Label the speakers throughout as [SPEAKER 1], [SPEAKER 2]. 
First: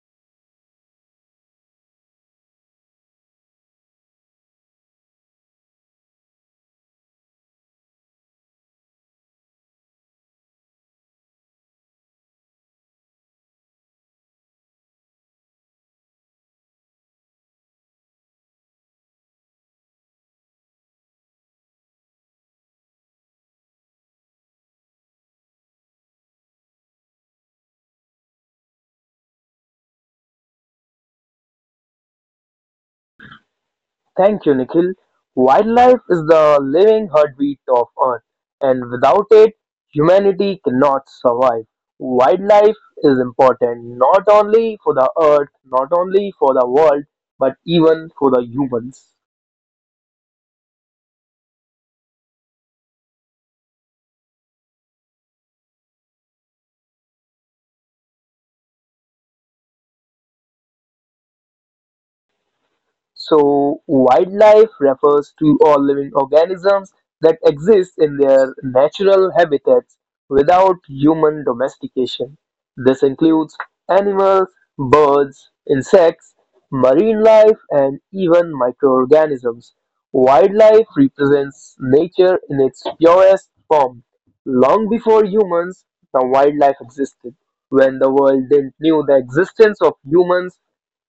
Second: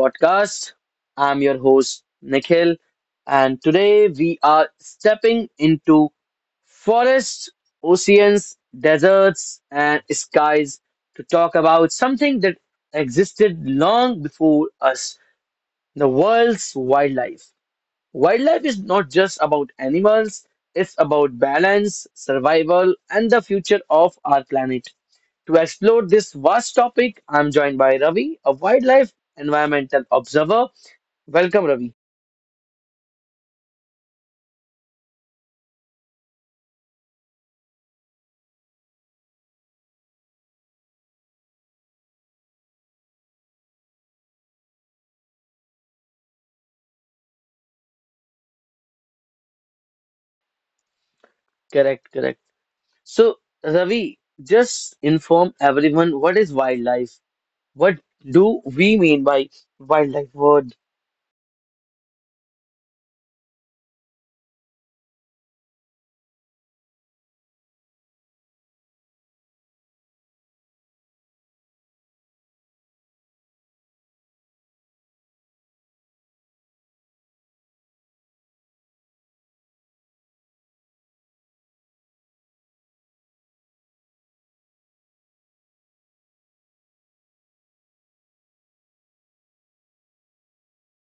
[SPEAKER 1] podcast. I'm your host Nikhil, and today we are stepping into forests, oceans, deserts, and skies to talk about something that existed long before us, the world's wildlife. Wildlife is not just about animals, it's about balance, survival, and the future of our planet. To explore this vast topic, I'm joined by Ravi, a wildlife environmental observer. Welcome, Ravi.
[SPEAKER 2] Thank you, Nikhil. Wildlife is the living heartbeat of Earth, and without it, humanity cannot survive. Wildlife is important not only for the Earth, not only for the world, but even for the humans.
[SPEAKER 1] Correct, correct. So, Ravi, just inform everyone, what is wildlife? What do we mean by wildlife? What?
[SPEAKER 2] So, wildlife refers to all living organisms that exist in their natural habitats without human domestication. This includes animals, birds, insects, marine life, and even microorganisms. Wildlife represents nature in its purest form. Long before humans, the wildlife existed. When the world didn't knew the existence of humans,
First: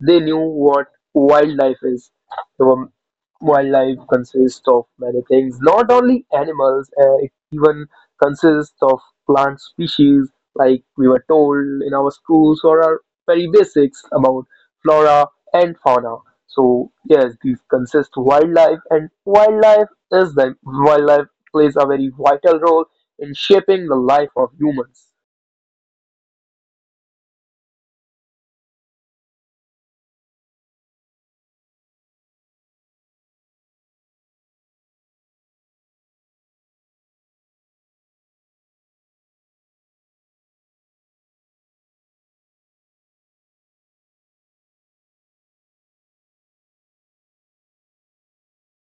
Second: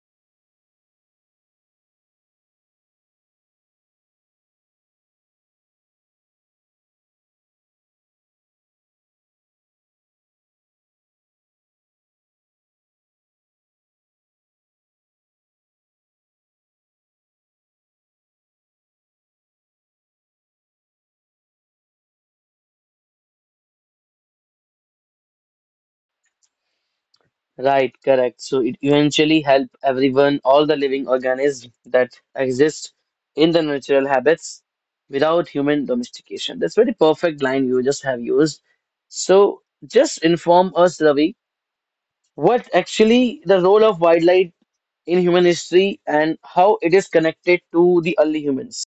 [SPEAKER 2] they knew what Wildlife is the wildlife consists of many things, not only animals. It even consists of plant species, like we were told in our schools or our very basics about flora and fauna. So yes, these consist wildlife, and wildlife is the wildlife plays a very vital role in shaping the life of humans.
[SPEAKER 1] Right, correct. So it eventually help everyone, all the living organisms that exist in the natural habits without human domestication. That's very perfect line you just have used. So just inform us, Ravi, what actually the role of wildlife in human history and how it is connected to the early humans.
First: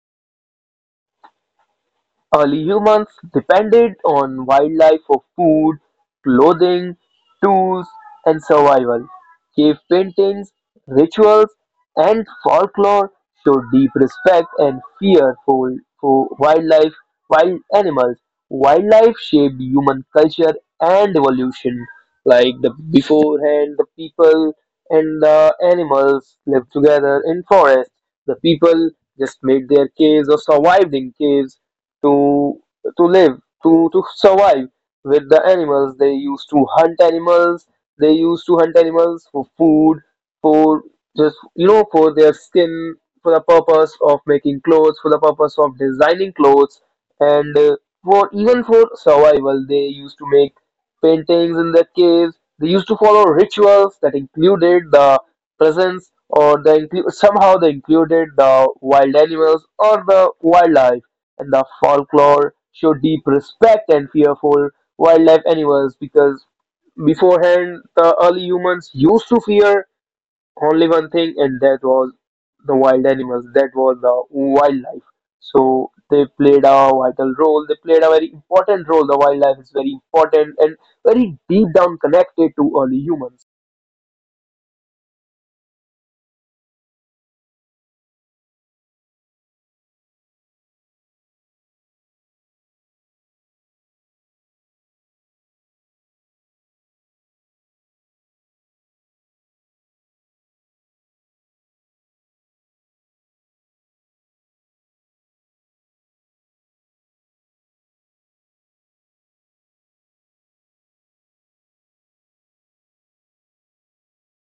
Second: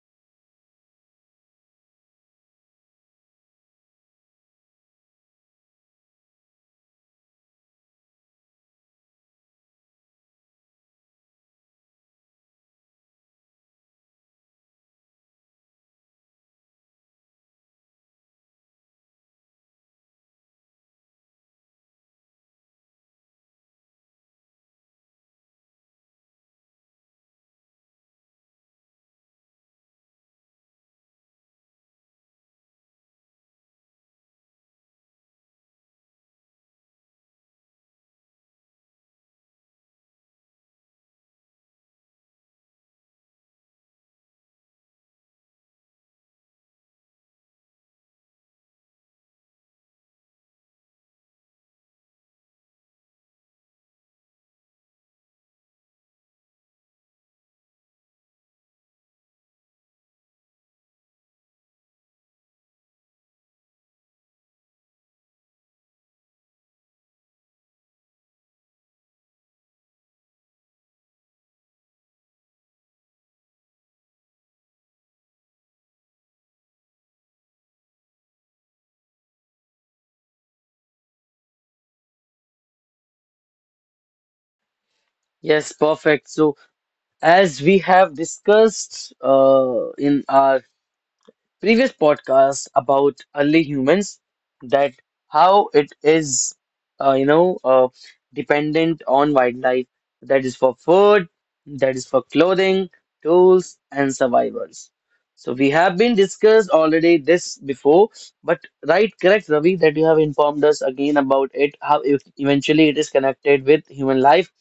[SPEAKER 2] Early humans depended on wildlife for food, clothing, tools, and survival. Cave paintings, rituals, and folklore show deep respect and fear for wildlife, wild animals. Wildlife shaped human culture and evolution. Like the beforehand, the people and the animals lived together in forests. The people just made their caves or survived in caves to to live to survive with the animals they used to hunt animals for food for just for their skin for the purpose of making clothes for the purpose of designing clothes and for even for survival they used to make paintings in their caves they used to follow rituals that included the presence or they include somehow they included the wild animals or the wildlife and the folklore show deep respect and fear for wildlife animals because beforehand the early humans used to fear only one thing and that was the wild animals that was the wildlife so they played a vital role they played a very important role the wildlife is very important and very deep down connected to early humans
[SPEAKER 1] Yes, perfect. So as we have discussed in our previous podcast about early humans that how it is uh, you know uh, dependent on wildlife, that is for food, that is for clothing, tools, and survivors. So we have been discussed already this before, but right, correct Ravi, that you have informed us again about it how eventually it is connected with human life.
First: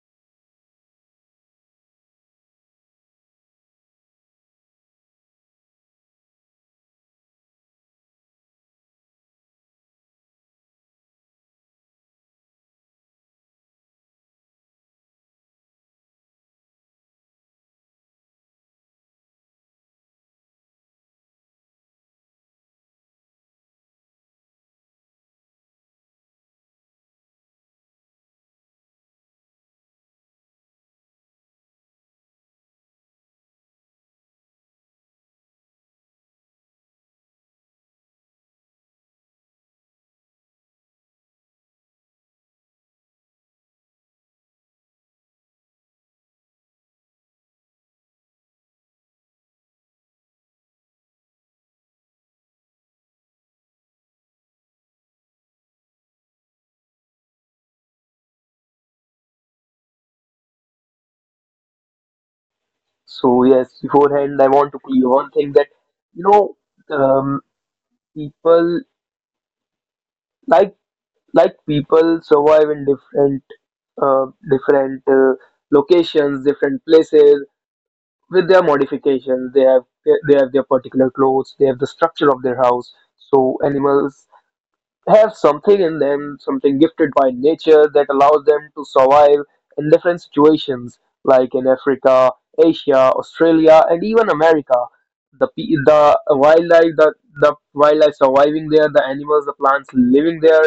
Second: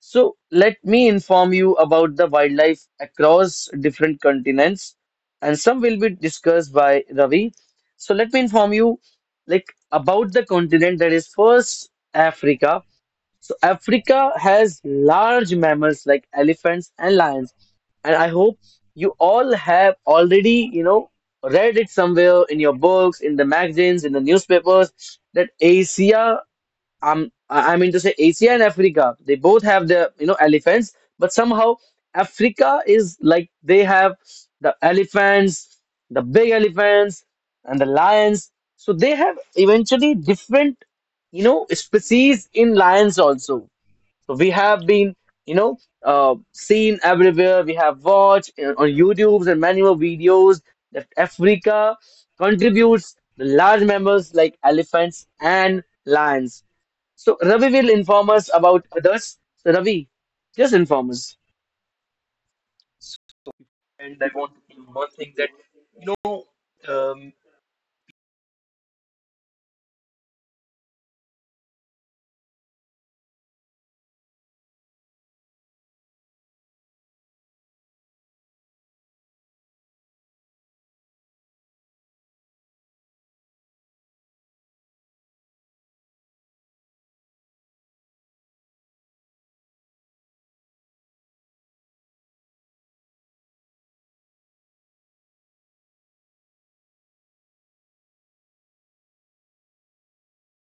[SPEAKER 1] So let me inform you about the wildlife across different continents, and some will be discussed by Ravi. So let me inform you, like about the continent that is first Africa. So Africa has large mammals like elephants and lions, and I hope you all have already, you know, read it somewhere in your books, in the magazines, in the newspapers that Asia, I mean to say Asia and Africa, they both have their, you know, elephants, but somehow Africa is like they have the elephants, the big elephants, and the lions. So they have eventually different, you know, species in lions also. So we have been, you know, seen everywhere. We have watched on YouTube's and many more videos that Africa contributes the large mammals like elephants and lions. So Ravi will inform us about others. So Ravi, just inform us.
[SPEAKER 2] so yes
[SPEAKER 1] And I
[SPEAKER 2] beforehand I
[SPEAKER 1] want
[SPEAKER 2] want
[SPEAKER 1] to
[SPEAKER 2] to
[SPEAKER 1] know
[SPEAKER 2] clear
[SPEAKER 1] one
[SPEAKER 2] one
[SPEAKER 1] thing that
[SPEAKER 2] thing that
[SPEAKER 1] you
[SPEAKER 2] you
[SPEAKER 1] know
[SPEAKER 2] know
[SPEAKER 1] um,
[SPEAKER 2] um, people like like people survive in different different locations, different places with their modifications. They have their particular clothes. They have the structure of their house. So animals have something in them, something gifted by nature that allows them to survive in different situations, like in Africa, Asia, Australia, and even America. The wildlife, the wildlife surviving there, the animals, the plants living there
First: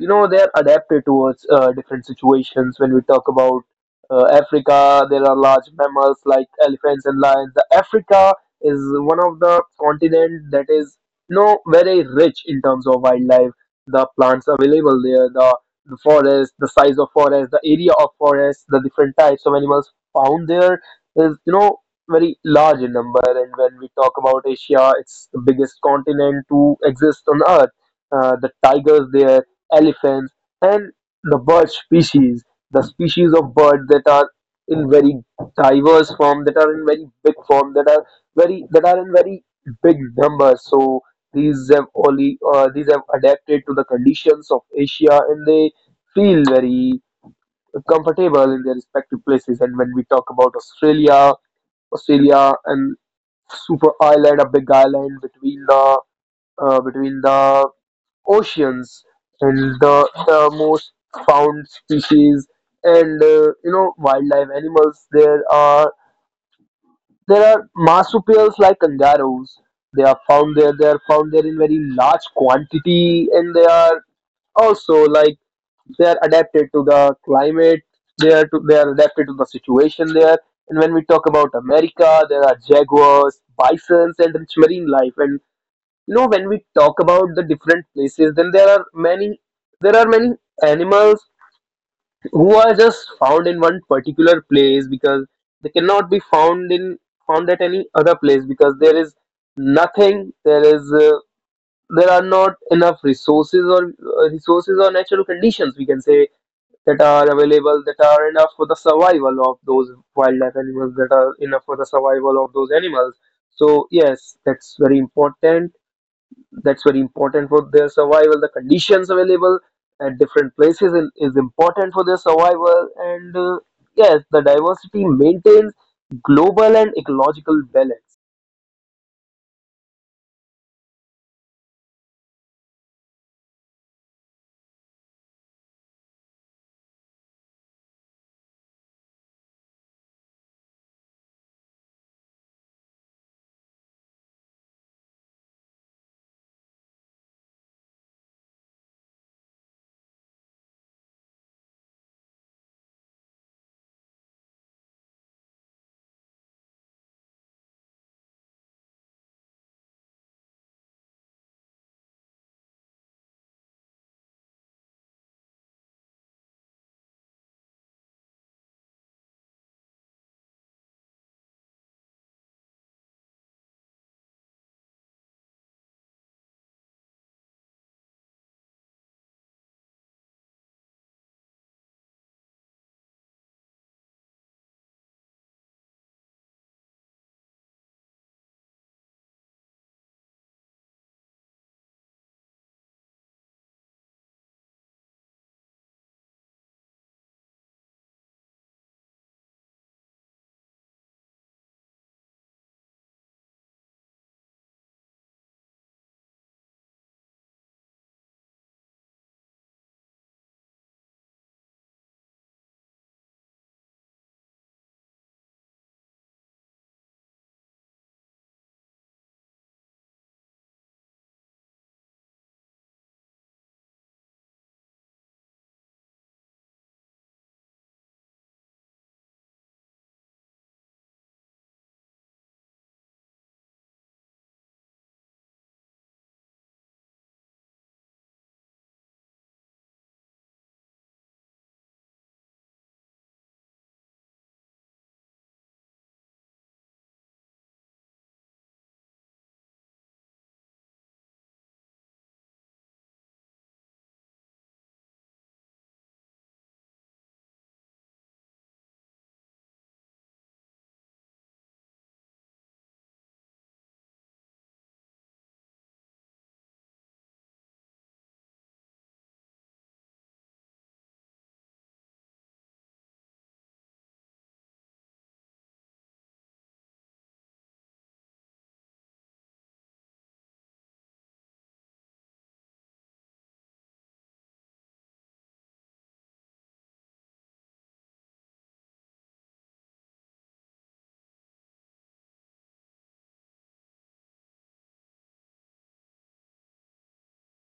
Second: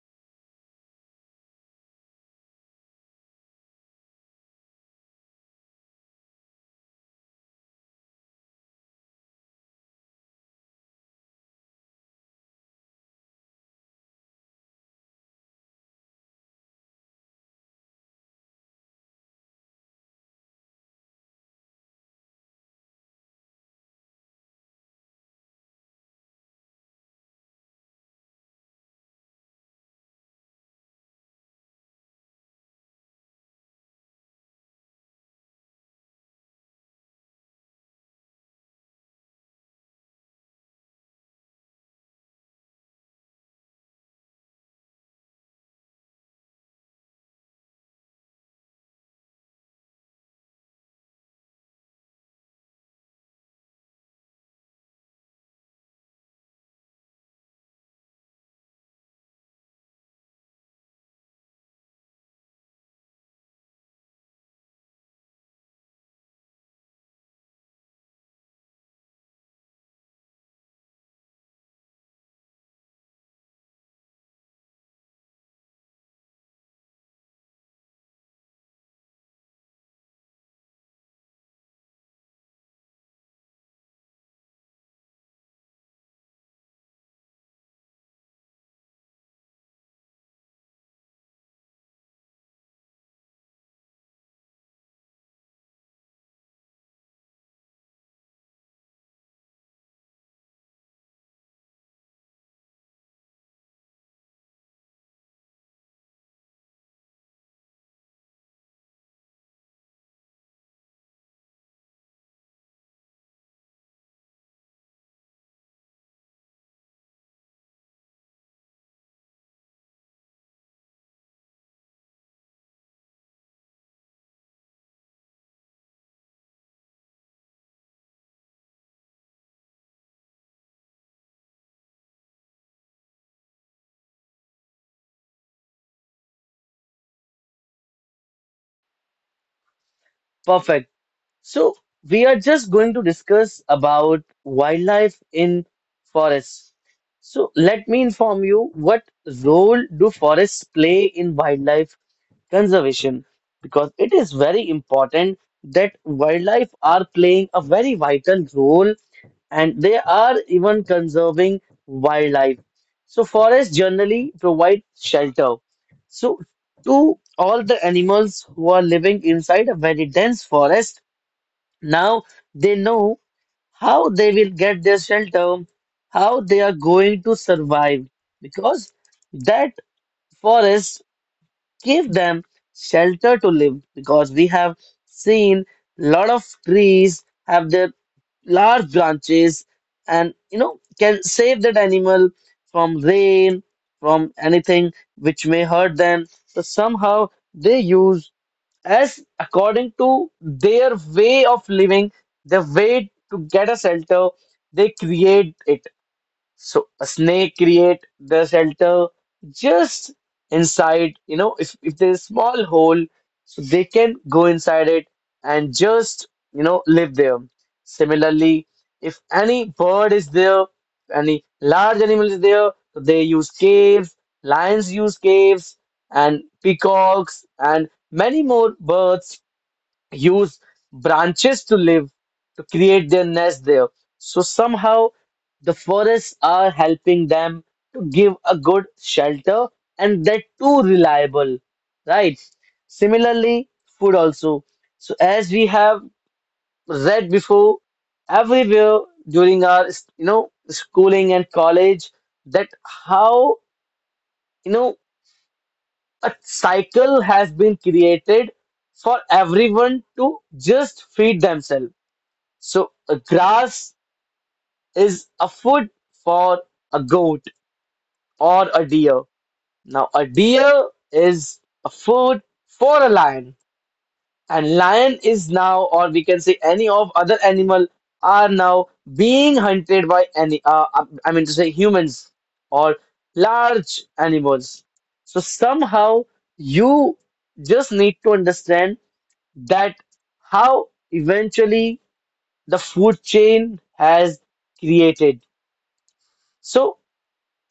[SPEAKER 2] you know they're adapted towards different situations. When we talk about Africa, there are large mammals like elephants and lions. The Africa is one of the continent that is you know very rich in terms of wildlife, the plants available there, the forest, the size of forest, the area of forest, the different types of animals found there is you know very large in number. And when we talk about Asia, it's the biggest continent to exist on Earth. The tigers there, elephants, and the bird species, the species of bird that are in very diverse form, that are in very big form, that are very that are in very big numbers. So these have only these have adapted to the conditions of Asia, and they feel very comfortable in their respective places. And when we talk about Australia, Australia and super island, a big island between the oceans, and the most found species and you know wildlife animals there are marsupials like kangaroos. They are found there, in very large quantity, and they are also like they are adapted to the climate. They are adapted to the situation there. And when we talk about America, there are jaguars, bisons, and rich marine life. And you know when we talk about the different places then there are many there are many animals who are just found in one particular place because they cannot be found at any other place because there is nothing there is there are not enough resources or natural conditions we can say that are available that are enough for the survival of those wildlife animals that are enough for the survival of those animals. So yes, that's very important, for their survival. The conditions available at different places is important for their survival. And yes, the diversity maintains global and ecological balance.
[SPEAKER 1] Perfect. So we are just going to discuss about wildlife in forests. So let me inform you what role do forests play in wildlife conservation, because it is very important that wildlife are playing a very vital role and they are even conserving wildlife. So forests generally provide shelter. So to all the animals who are living inside a very dense forest, now they know how they will get their shelter, how they are going to survive, because that forest gave them shelter to live. Because we have seen lot of trees have their large branches and you know can save that animal from rain, from anything which may hurt them. So somehow they use as according to their way of living, their way to get a shelter, they create it. So a snake create the shelter just inside, you know, if there's a small hole, so they can go inside it and just, you know, live there. Similarly, if any bird is there, any large animal is there, so they use caves, lions use caves, and peacocks, and many more birds use branches to live, to create their nest there. So somehow the forests are helping them to give a good shelter, and that too reliable, right? Similarly, food also. So as we have read before everywhere during our, you know, schooling and college, that how, you know, a cycle has been created for everyone to just feed themselves. So a grass is a food for a goat or a deer. Now a deer is a food for a lion, and lion is now, or we can say any of other animal are now being hunted by any, I mean to say humans or large animals. So somehow you just need to understand that how eventually the food chain has created. So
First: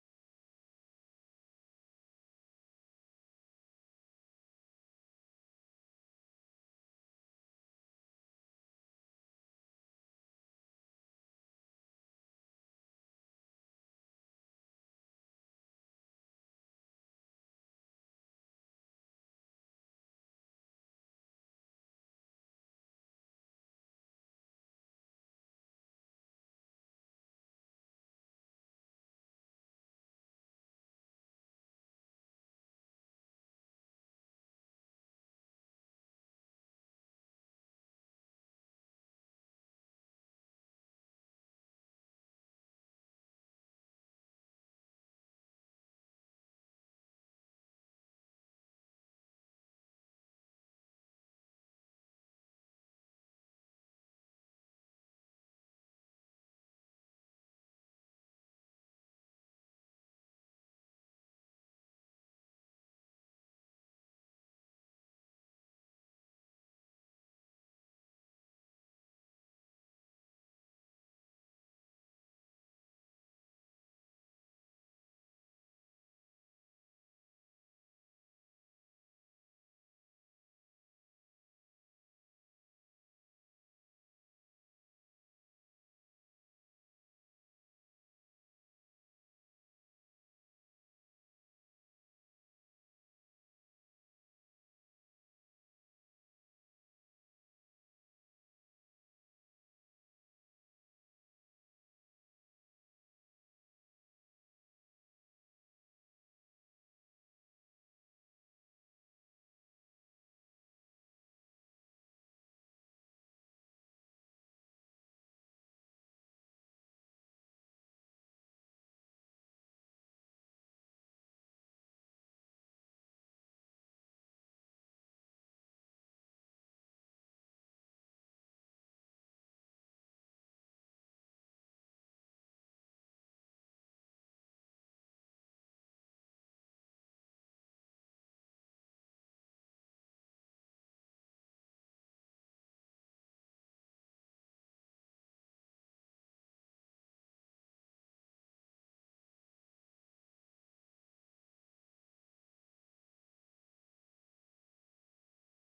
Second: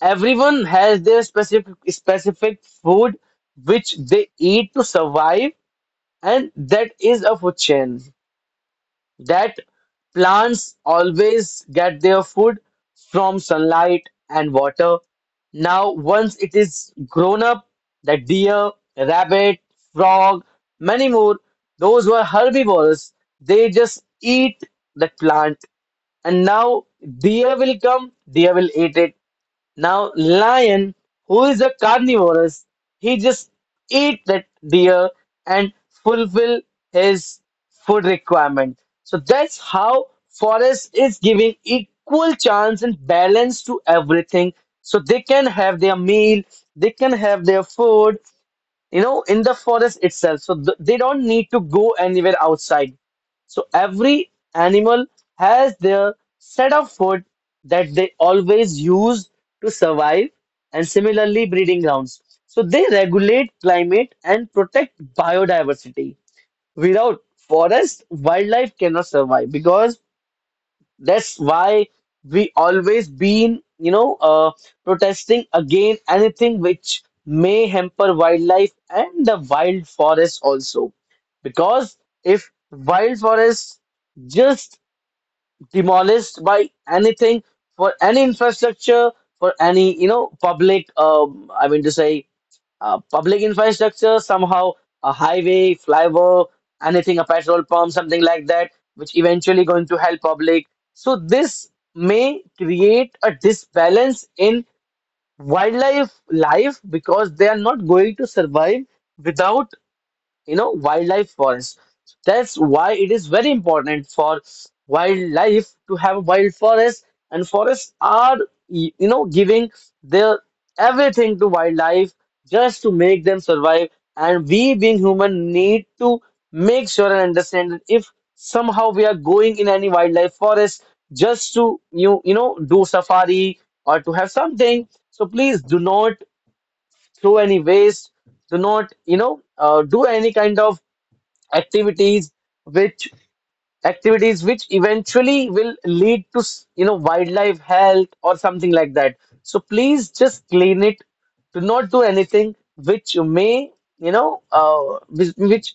[SPEAKER 1] everyone has their specific food which they eat to survive, and that is a food chain. That plants always get their food from sunlight and water. Now, once it is grown up, the deer, rabbit, frog, many more, those were herbivores. They just eat the plant, and now deer will come, deer will eat it. Now, lion, who is a carnivorous, he just eat that deer and fulfill his food requirement. So that's how forest is giving equal chance and balance to everything. So they can have their meal, they can have their food, you know, in the forest itself. So th they don't need to go anywhere outside. So every animal has their set of food that they always use to survive, and similarly, breeding grounds. So they regulate climate and protect biodiversity. Without forest, wildlife cannot survive, because that's why we always been, you know, protesting against anything which may hamper wildlife and the wild forest also. Because if wild forests just demolished by anything, for any infrastructure, for any you know public I mean to say public infrastructure, somehow a highway, flyover, anything, a petrol pump, something like that which eventually going to help public, so this may create a disbalance in wildlife life, because they are not going to survive without, you know, wildlife forests. That's why it is very important for wildlife to have wild forests, and forests are, you know, giving their everything to wildlife just to make them survive. And we, being human, need to make sure and understand that if somehow we are going in any wildlife forest just to you know do safari or to have something, so please do not throw any waste, do not you know do any kind of activities which activities which eventually will lead to you know wildlife health or something like that. So please just clean it, do not do anything which may you know which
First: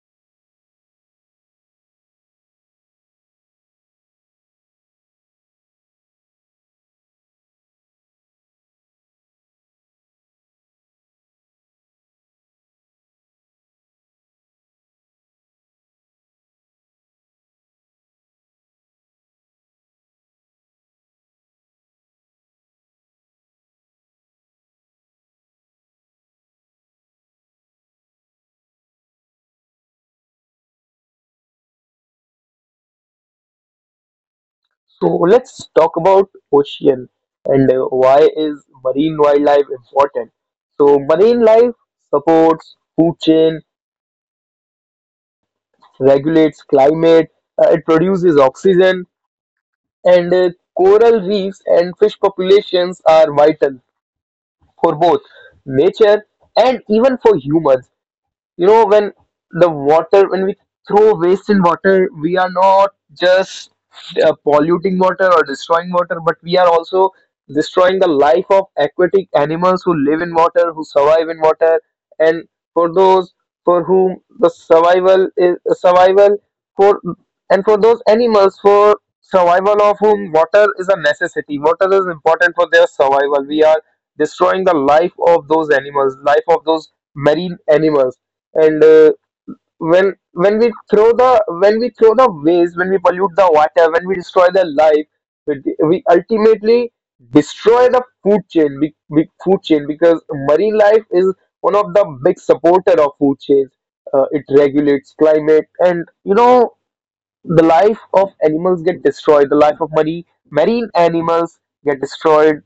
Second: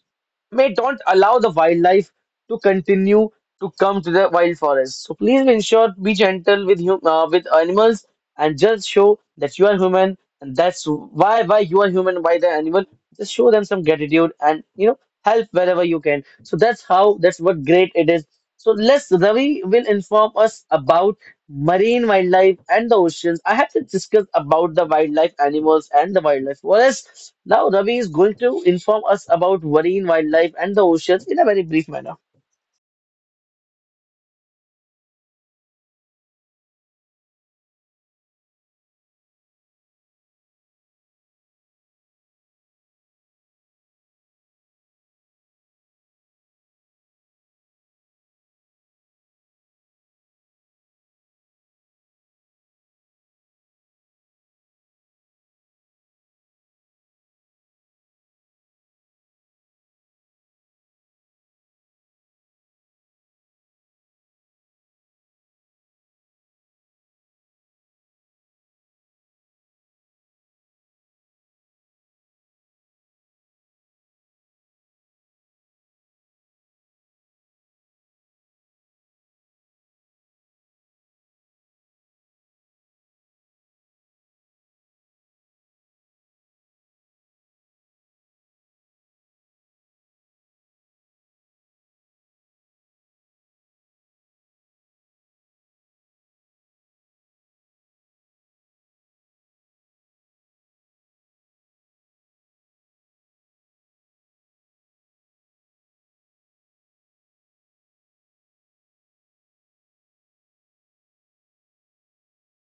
[SPEAKER 1] may don't allow the wildlife to continue to come to the wild forest. So please be ensure to be gentle with hum with animals, and just show that you are human, and that's why you are human, why the animal. Just show them some gratitude, and you know help wherever you can. So that's how, that's what great it is. So Les Ravi will inform us about marine wildlife and the oceans. I have to discuss about the wildlife animals and the wildlife forests. Now Ravi is going to inform us about marine wildlife and the oceans in a very brief manner.
[SPEAKER 2] So let's talk about ocean and why is marine wildlife important. So marine life supports food chain, regulates climate, it produces oxygen, and coral reefs and fish populations are vital for both nature and even for humans. You know, when we throw waste in water, we are not just polluting water or destroying water, but we are also destroying the life of aquatic animals who live in water, who survive in water. And for those for whom the survival is survival for and for those animals, for survival of whom water is a necessity, water is important for their survival. We are destroying the life of those animals, life of those marine animals. And when we throw the waste, when we pollute the water, when we destroy their life, we ultimately destroy the food chain. Big, big food chain because marine life is one of the big supporter of food chains. It regulates climate, and you know the life of animals get destroyed, the life of marine animals get destroyed,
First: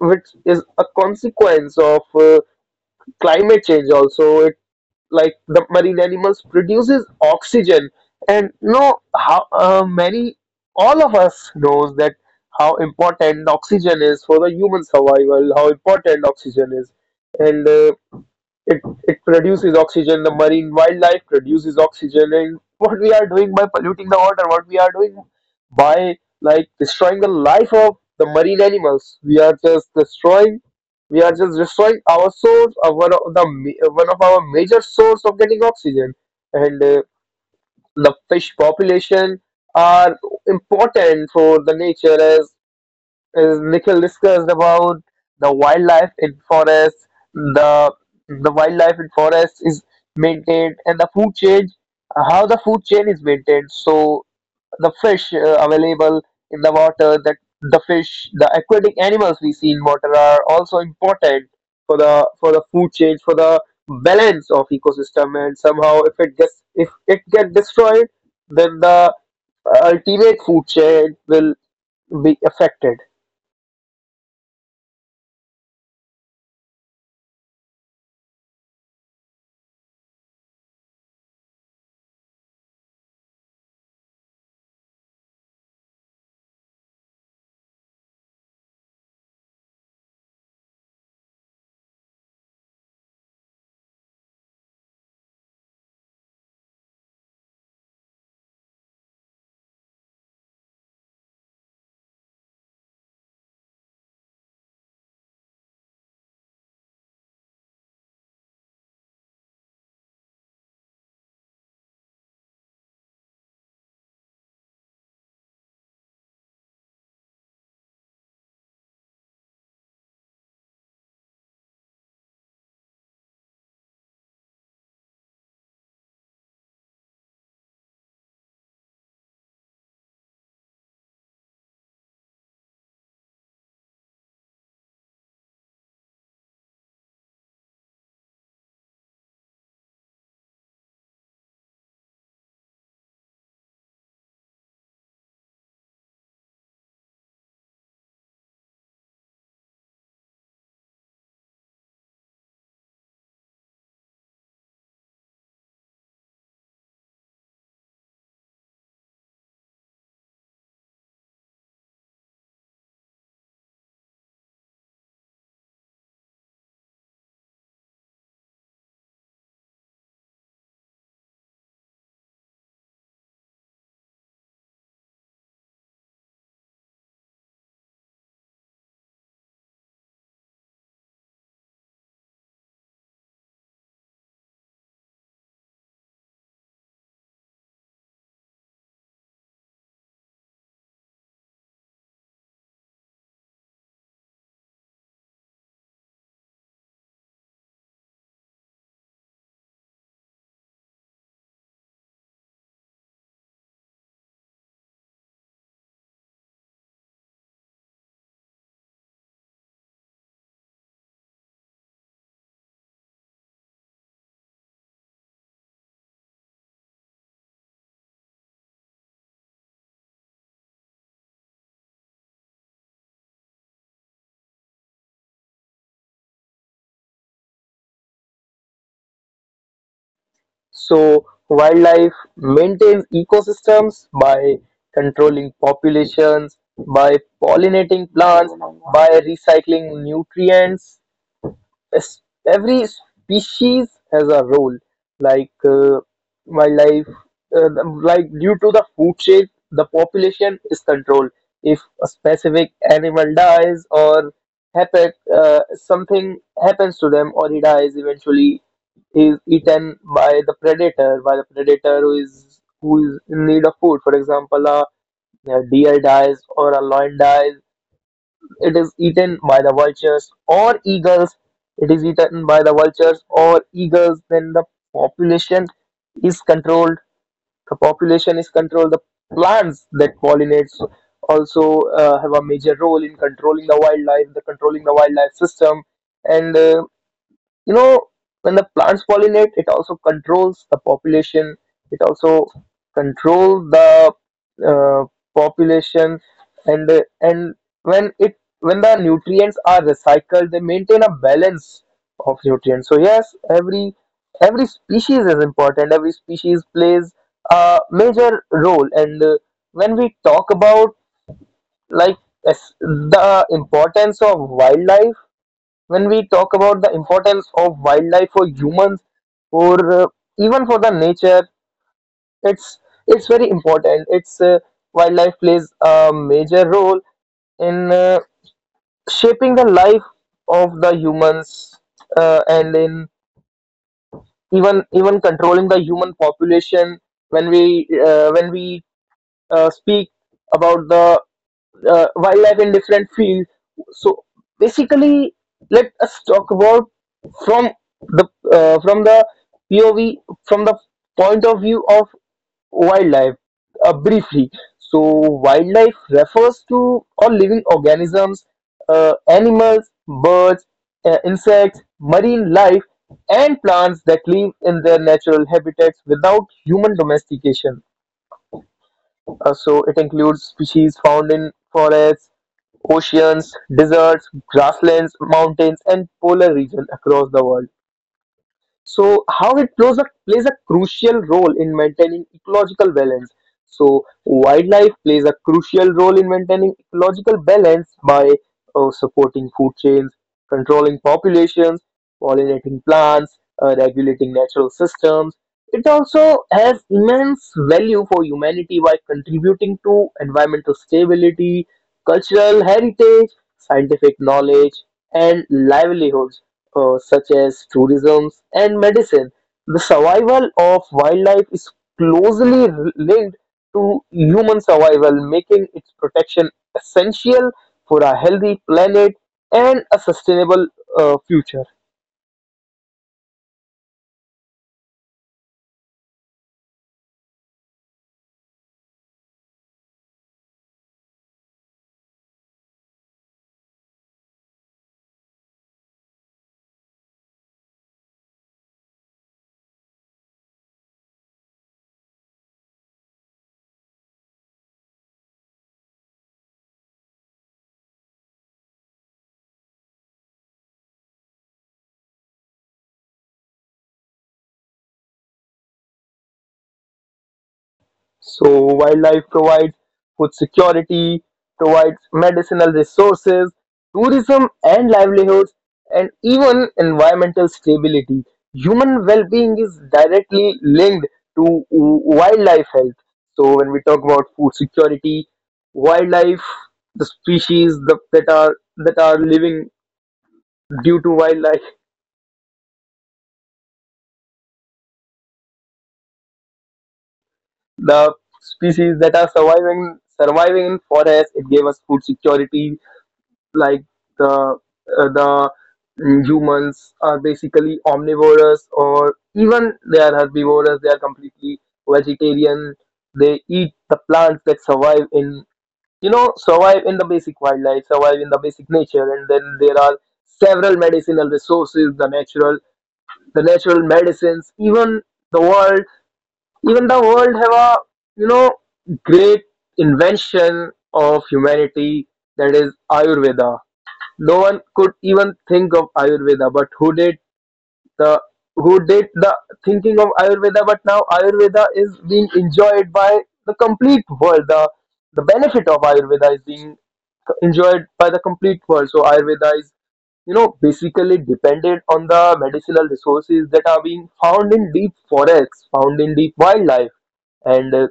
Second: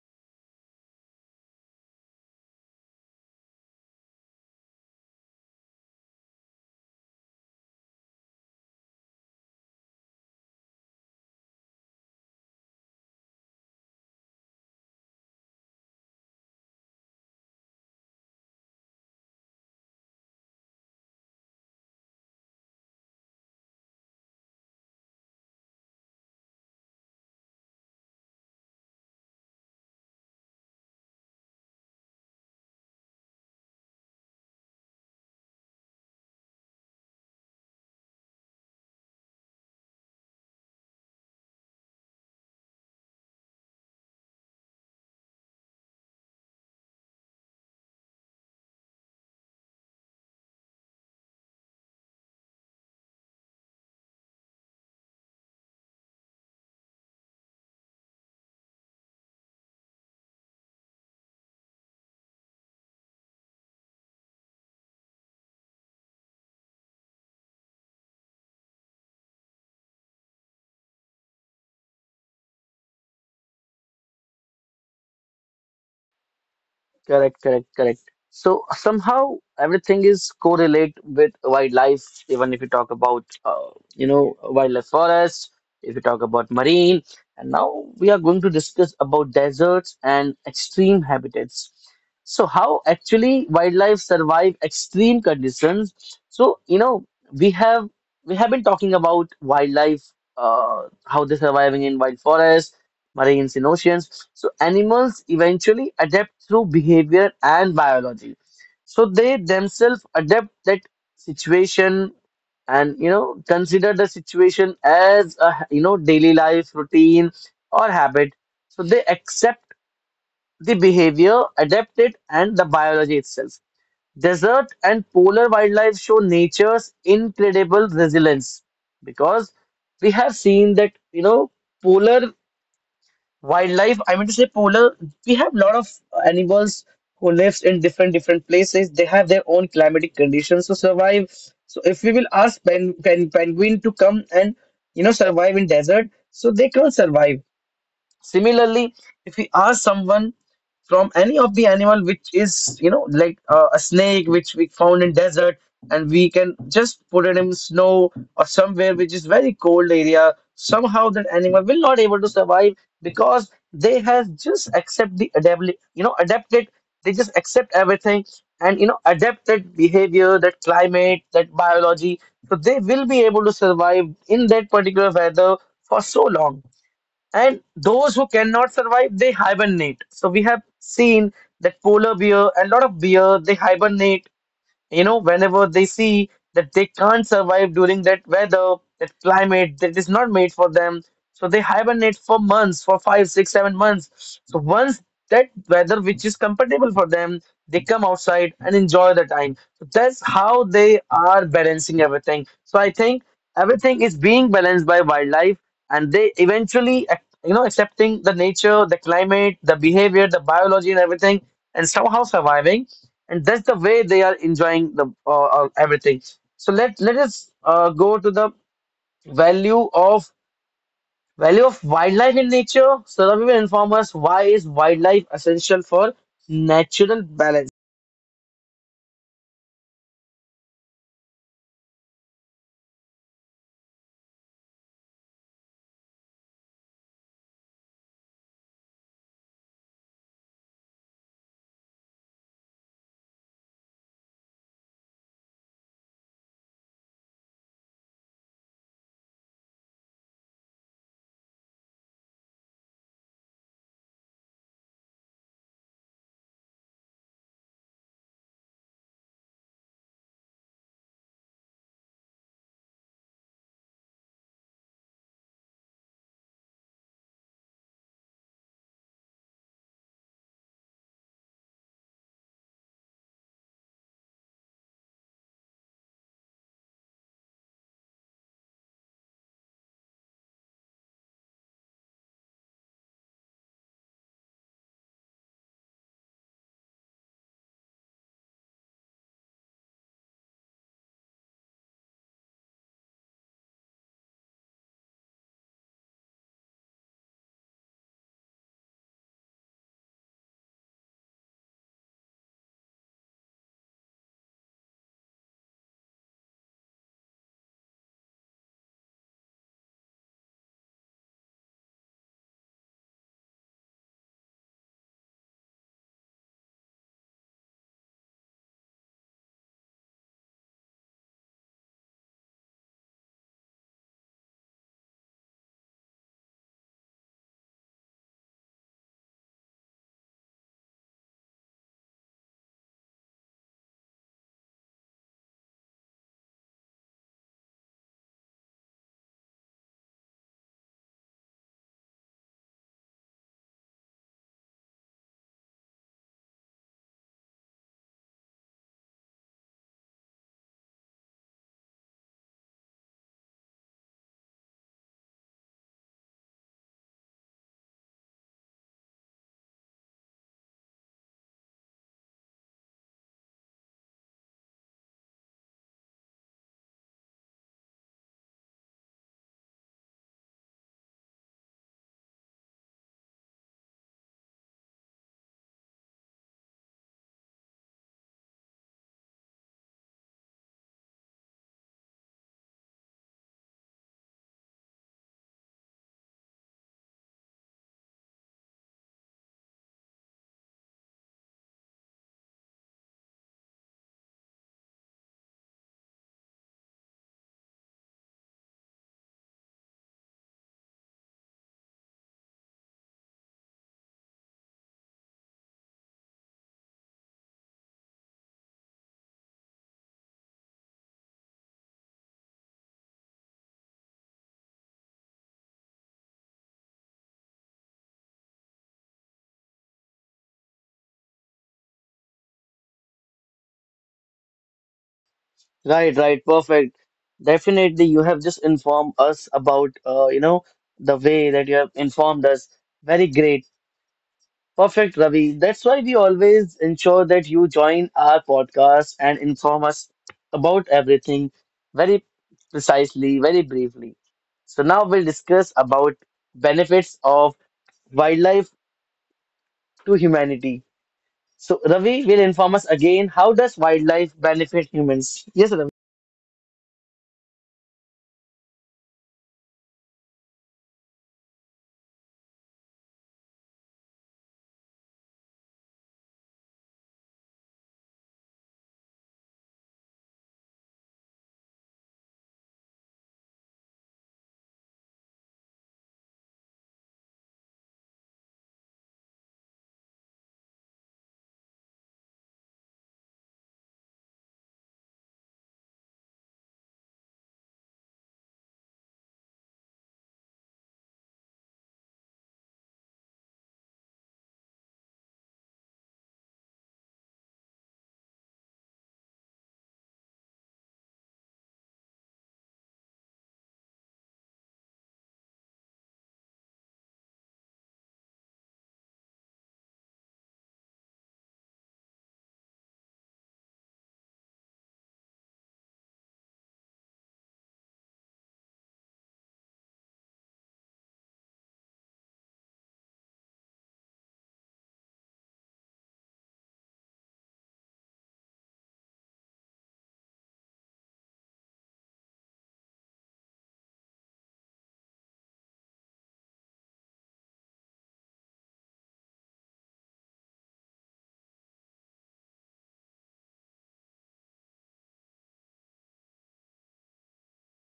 [SPEAKER 2] which is a consequence of climate change also. It like the marine animals produces oxygen. And no how many all of us knows that how important oxygen is for the human survival, how important oxygen is. And it, it produces oxygen. The marine wildlife produces oxygen. And what we are doing by polluting the water, what we are doing by like destroying the life of the marine animals, we are just destroying. We are just destroying our source of one of our major source of getting oxygen. And the fish population are important for the nature as is Nikhil discussed about the wildlife in forests, the the wildlife in forests is maintained, and the food chain, how the food chain is maintained. So the fish available in the water, the aquatic animals we see in water are also important for the food chain, for the balance of ecosystem. And somehow, if it get destroyed, then the ultimate food chain will be affected.
[SPEAKER 1] Correct, correct, correct. So somehow everything is correlate with wildlife, even if you talk about you know wildlife forest, if you talk about marine, and now we are going to discuss about deserts and extreme habitats. So how actually wildlife survive extreme conditions? So you know we have we have been talking about wildlife, how they're surviving in wild forest, marines in oceans. So animals eventually adapt through behavior and biology. So they themselves adapt that situation and you know consider the situation as a you know daily life routine or habit. So they accept the behavior, adapt it, and the biology itself. Desert and polar wildlife show nature's incredible resilience, because we have seen that you know polar wildlife, I mean to say polar, we have lot of animals who lives in different places. They have their own climatic conditions to survive. So if we will ask penguin to come and you know survive in desert, so they can't survive. Similarly, if we ask someone from any of the animal which is, you know, like a snake which we found in desert, and we can just put it in snow or somewhere which is very cold area, somehow that animal will not able to survive because they have just accept the you know, adapted. They just accept everything and you know adapted behavior, that climate, that biology. So they will be able to survive in that particular weather for so long. And those who cannot survive, they hibernate. So we have seen that polar bear and a lot of bear, they hibernate, you know, whenever they see that they can't survive during that weather, that climate that is not made for them, so they hibernate for months, for 5, 6, 7 months. So once that weather which is compatible for them, they come outside and enjoy the time. So that's how they are balancing everything. So I think everything is being balanced by wildlife, and they eventually, accepting the nature, the climate, the behavior, the biology, and everything, and somehow surviving, and that's the way they are enjoying the everything. So let us go to the value of value of wildlife in nature, so that will inform us why is wildlife essential for natural balance.
[SPEAKER 2] So wildlife maintains ecosystems by controlling populations, by pollinating plants, by recycling nutrients. s- every species has a role. Like wildlife uh, like due to the food chain the population is controlled. If a specific animal dies or happen something happens to them or he dies, eventually he is eaten by the predator, who is in need of food. For example, a deer dies or a lion dies, it is eaten by the vultures or eagles. It is eaten by the vultures or eagles. Then the population is controlled. The plants that pollinates also have a major role in controlling the wildlife, the wildlife system, and you know when the plants pollinate it also controls the population, it also controls the uh, population. And when it when the nutrients are recycled, they maintain a balance of nutrients. So yes, every species is important, every species plays a major role. And when we talk about like the importance of wildlife, when we talk about the importance of wildlife for humans or even for the nature, it's it's very important. It's Wildlife plays a major role in shaping the life of the humans, and in even controlling the human population. When we speak about the wildlife in different fields. So basically, let us talk about from the from the POV, from the point of view of wildlife briefly. So wildlife refers to all living organisms, animals, birds, insects, marine life, and plants that live in their natural habitats without human domestication. So it includes species found in forests, oceans, deserts, grasslands, mountains, and polar regions across the world. So how it plays a crucial role in maintaining ecological balance. So wildlife plays a crucial role in maintaining ecological balance by supporting food chains, controlling populations, pollinating plants, regulating natural systems. It also has immense value for humanity by contributing to environmental stability, cultural heritage, scientific knowledge, and livelihoods such as tourism and medicine. The survival of wildlife is closely linked to human survival, making its protection essential for a healthy planet and a sustainable future.
[SPEAKER 1] Right, right, perfect. Definitely you have just informed us about, the way that you have informed us, very great. Perfect, Ravi. That's why we always ensure that you join our podcast and inform us about everything very precisely, very briefly. So now we'll discuss about benefits of wildlife to humanity. So Ravi will inform us again, how does wildlife benefit humans? Yes, Ravi.
[SPEAKER 2] So wildlife provides food security, provides medicinal resources, tourism and livelihoods, and even environmental stability. Human well-being is directly linked to wildlife health. So when we talk about food security, wildlife, that are living due to wildlife, the species that are surviving in forests, it gave us food security. Like the the humans are basically omnivorous, or even they are herbivorous, they are completely vegetarian. They eat the plants that survive in survive in the basic wildlife, survive in the basic nature. And then there are several medicinal resources, the natural medicines. Even the world, have a you know great invention of humanity, that is Ayurveda. No one could even think of Ayurveda, but who did the the thinking of Ayurveda? But now Ayurveda is being enjoyed by the complete world. The benefit of Ayurveda is being enjoyed by the complete world. So Ayurveda is, you know, basically dependent on the medicinal resources that are being found in deep forests, found in deep wildlife. And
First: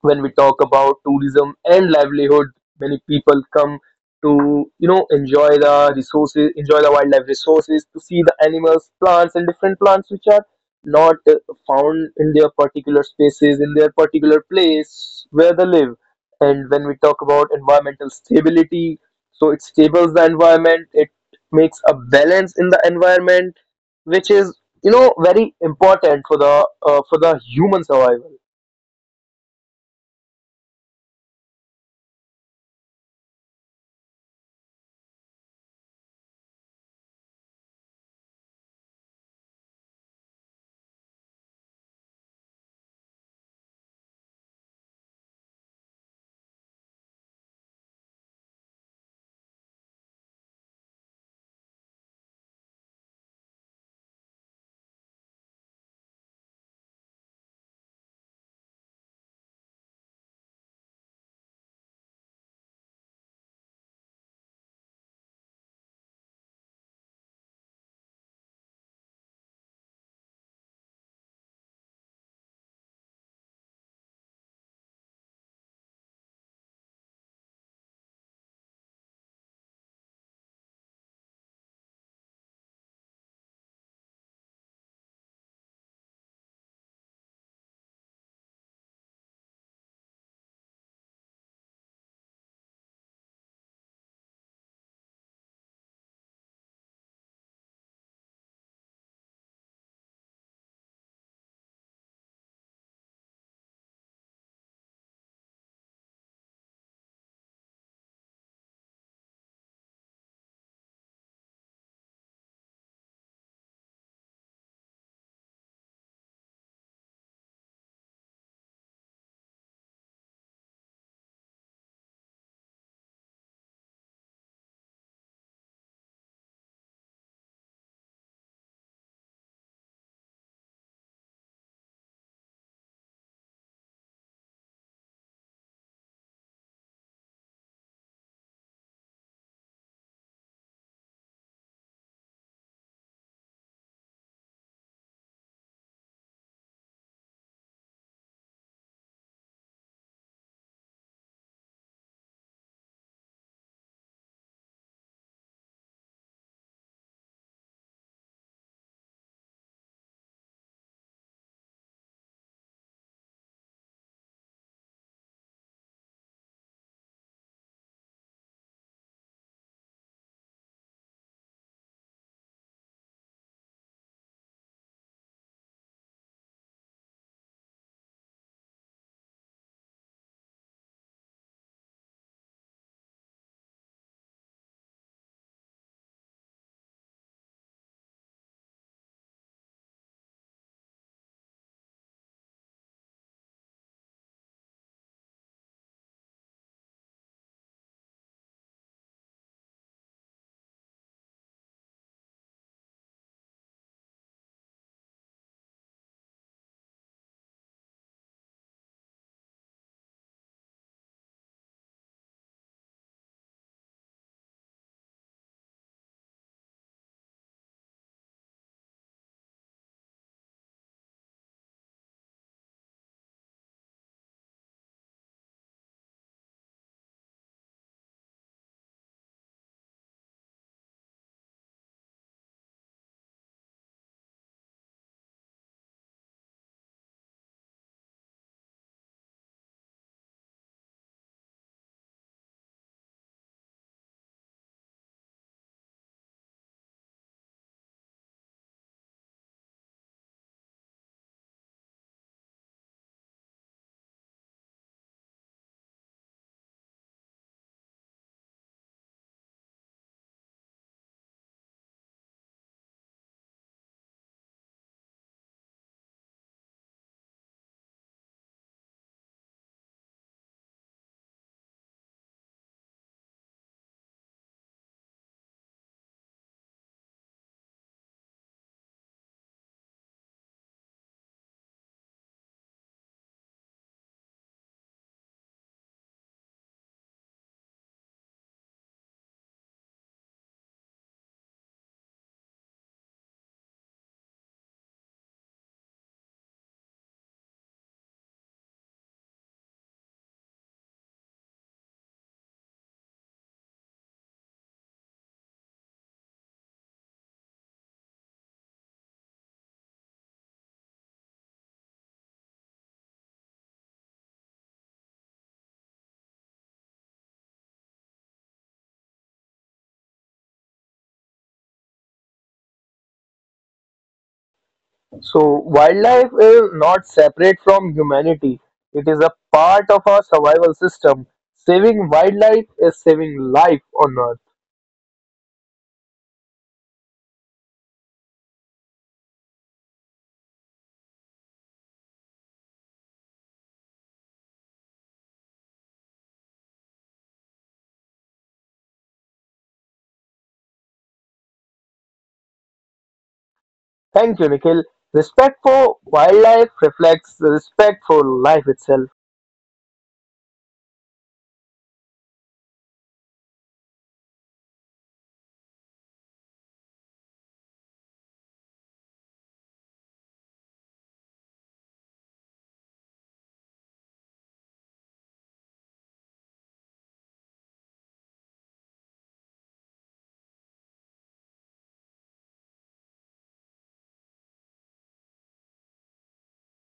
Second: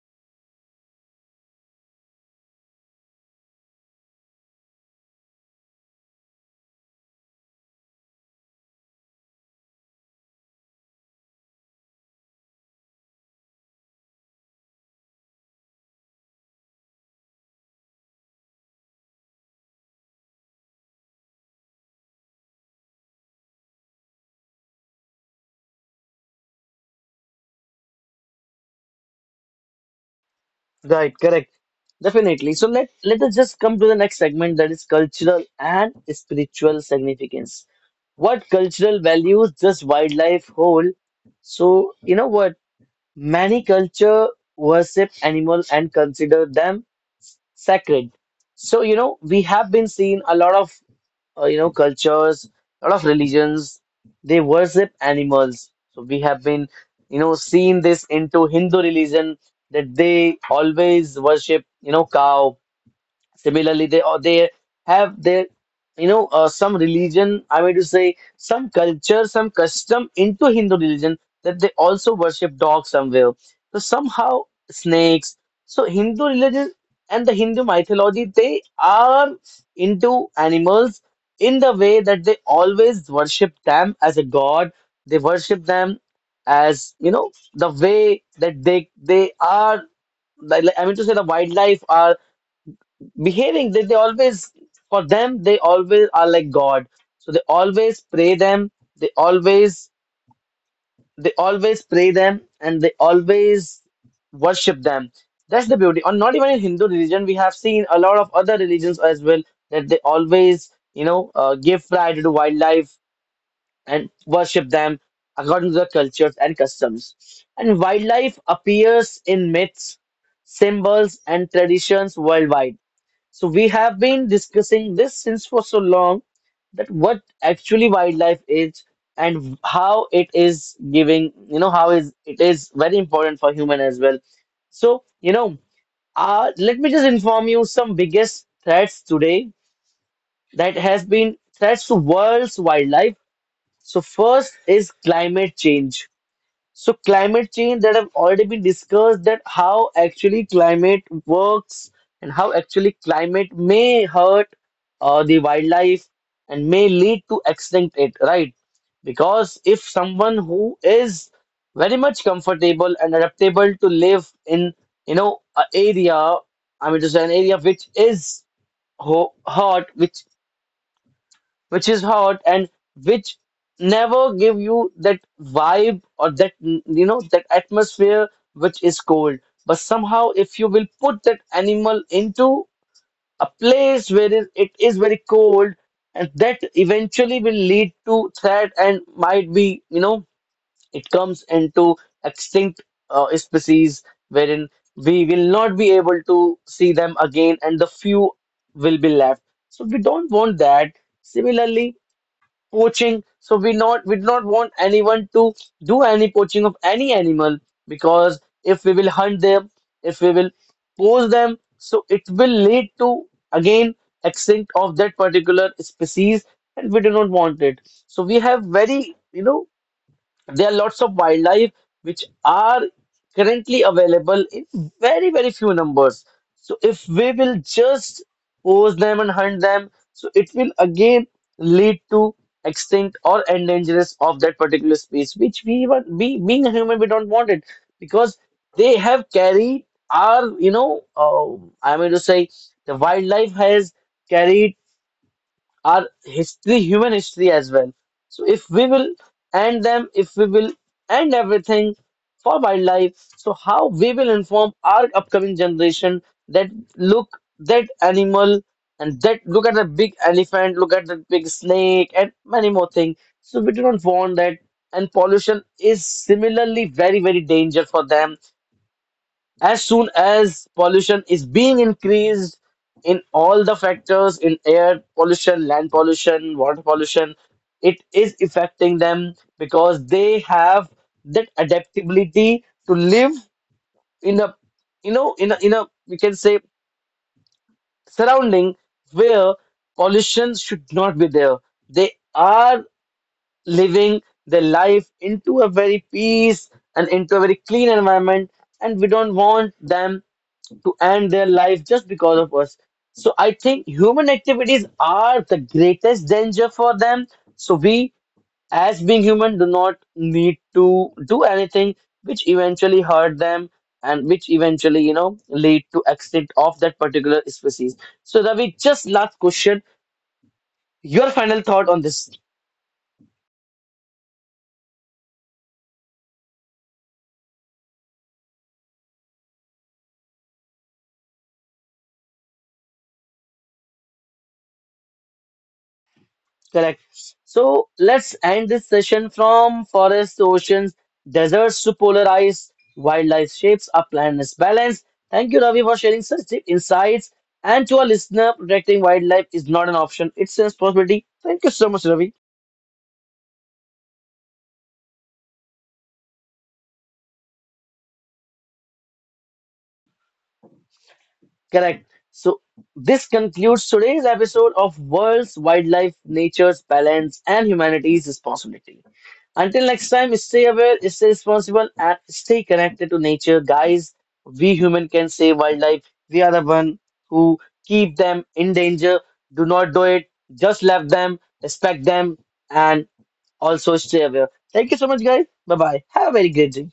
[SPEAKER 2] when we talk about tourism and livelihood, many people come to, you know, enjoy the resources, enjoy the wildlife resources, to see the animals, plants, and different plants which are not found in their particular spaces, in their particular place where they live. And when we talk about environmental stability, so it stables the environment, it makes a balance in the environment, which is you know very important for the human survival.
[SPEAKER 1] Right, correct. Definitely. So let us just come to the next segment, that is cultural and spiritual significance. What cultural values does wildlife hold? So, you know what? Many culture worship animal and consider them sacred. So, you know, we have been seeing a lot of, cultures, a lot of religions, they worship animals. So, we have been, you know, seeing this into Hindu religion that they always worship, you know, cow. Similarly, they or they have their some religion. I mean to say some culture, some custom into Hindu religion, that they also worship dogs somewhere. So somehow snakes. So Hindu religion and the Hindu mythology, they are into animals in the way that they always worship them as a god. They worship them as, you know, the way that they are. Like, I mean to say the wildlife are behaving that they always, for them they always are like god, so they always pray them, they always, they always pray them and they always worship them. That's the beauty. Or not even in Hindu religion, we have seen a lot of other religions as well, that they always, give priority to wildlife and worship them according to the cultures and customs. And wildlife appears in myths, symbols and traditions worldwide. So we have been discussing this since for so long, that what actually wildlife is, and how it is giving, you know, how is it is very important for human as well. So, let me just inform you some biggest threats today that has been threats to world's wildlife. So first is climate change. So climate change that have already been discussed, that how actually climate works and how actually climate may hurt the wildlife, and may lead to extinct it, right? Because if someone who is very much comfortable and adaptable to live in, you know, an area, I mean to say an area which is ho hot, which is hot, and which never give you that vibe or that you know, that atmosphere which is cold, but somehow if you will put that animal into a place where it is very cold, and that eventually will lead to threat, and might be, you know, it comes into extinct species, wherein we will not be able to see them again, and the few will be left. So we don't want that. Similarly, poaching. So we not, we do not want anyone to do any poaching of any animal, because if we will hunt them, if we will poach them, so it will lead to, again, extinct of that particular species, and we do not want it. So we have, very, you know, there are lots of wildlife which are currently available in very, very few numbers. So if we will just pose them and hunt them, so it will again lead to extinct or endangerment of that particular species, which we were, we being a human, we don't want it. Because they have carried our, I mean to say, the wildlife has carried our history, human history as well. So if we will end them, if we will end everything for wildlife, so how we will inform our upcoming generation that look that animal, and that look at the big elephant, look at the big snake and many more things. So we do not want that. And pollution is similarly very, very danger for them. As soon as pollution is being increased in all the factors, in air pollution, land pollution, water pollution, it is affecting them, because they have that adaptability to live in a, you know, in a, we can say, surrounding where pollution should not be there. They are living their life into a very peace and into a very clean environment, and we don't want them to end their life just because of us. So I think human activities are the greatest danger for them. So we, as being human, do not need to do anything which eventually hurt them, and which eventually, you know, lead to extinct of that particular species. So Ravi, just last question, your final thought on this.
[SPEAKER 2] So wildlife is not separate from humanity. It is a part of our survival system. Saving wildlife is saving life on Earth.
[SPEAKER 1] Correct. So let's end this session. From forests to oceans, deserts to polar ice, wildlife shapes our planet's balance. Thank you, Ravi, for sharing such deep insights. And to our listener, protecting wildlife is not an option, it's a responsibility. Thank you so much, Ravi.
[SPEAKER 2] Thank you, Nikhil. Respect for wildlife reflects the respect for life itself.
[SPEAKER 1] Correct. So this concludes today's episode of World's Wildlife, Nature's Balance, and Humanity's Responsibility. Until next time, stay aware, stay responsible, and stay connected to nature. Guys, we human can save wildlife. We are the one who keep them in danger. Do not do it. Just love them, respect them, and also stay aware. Thank you so much, guys. Bye bye. Have a very great day.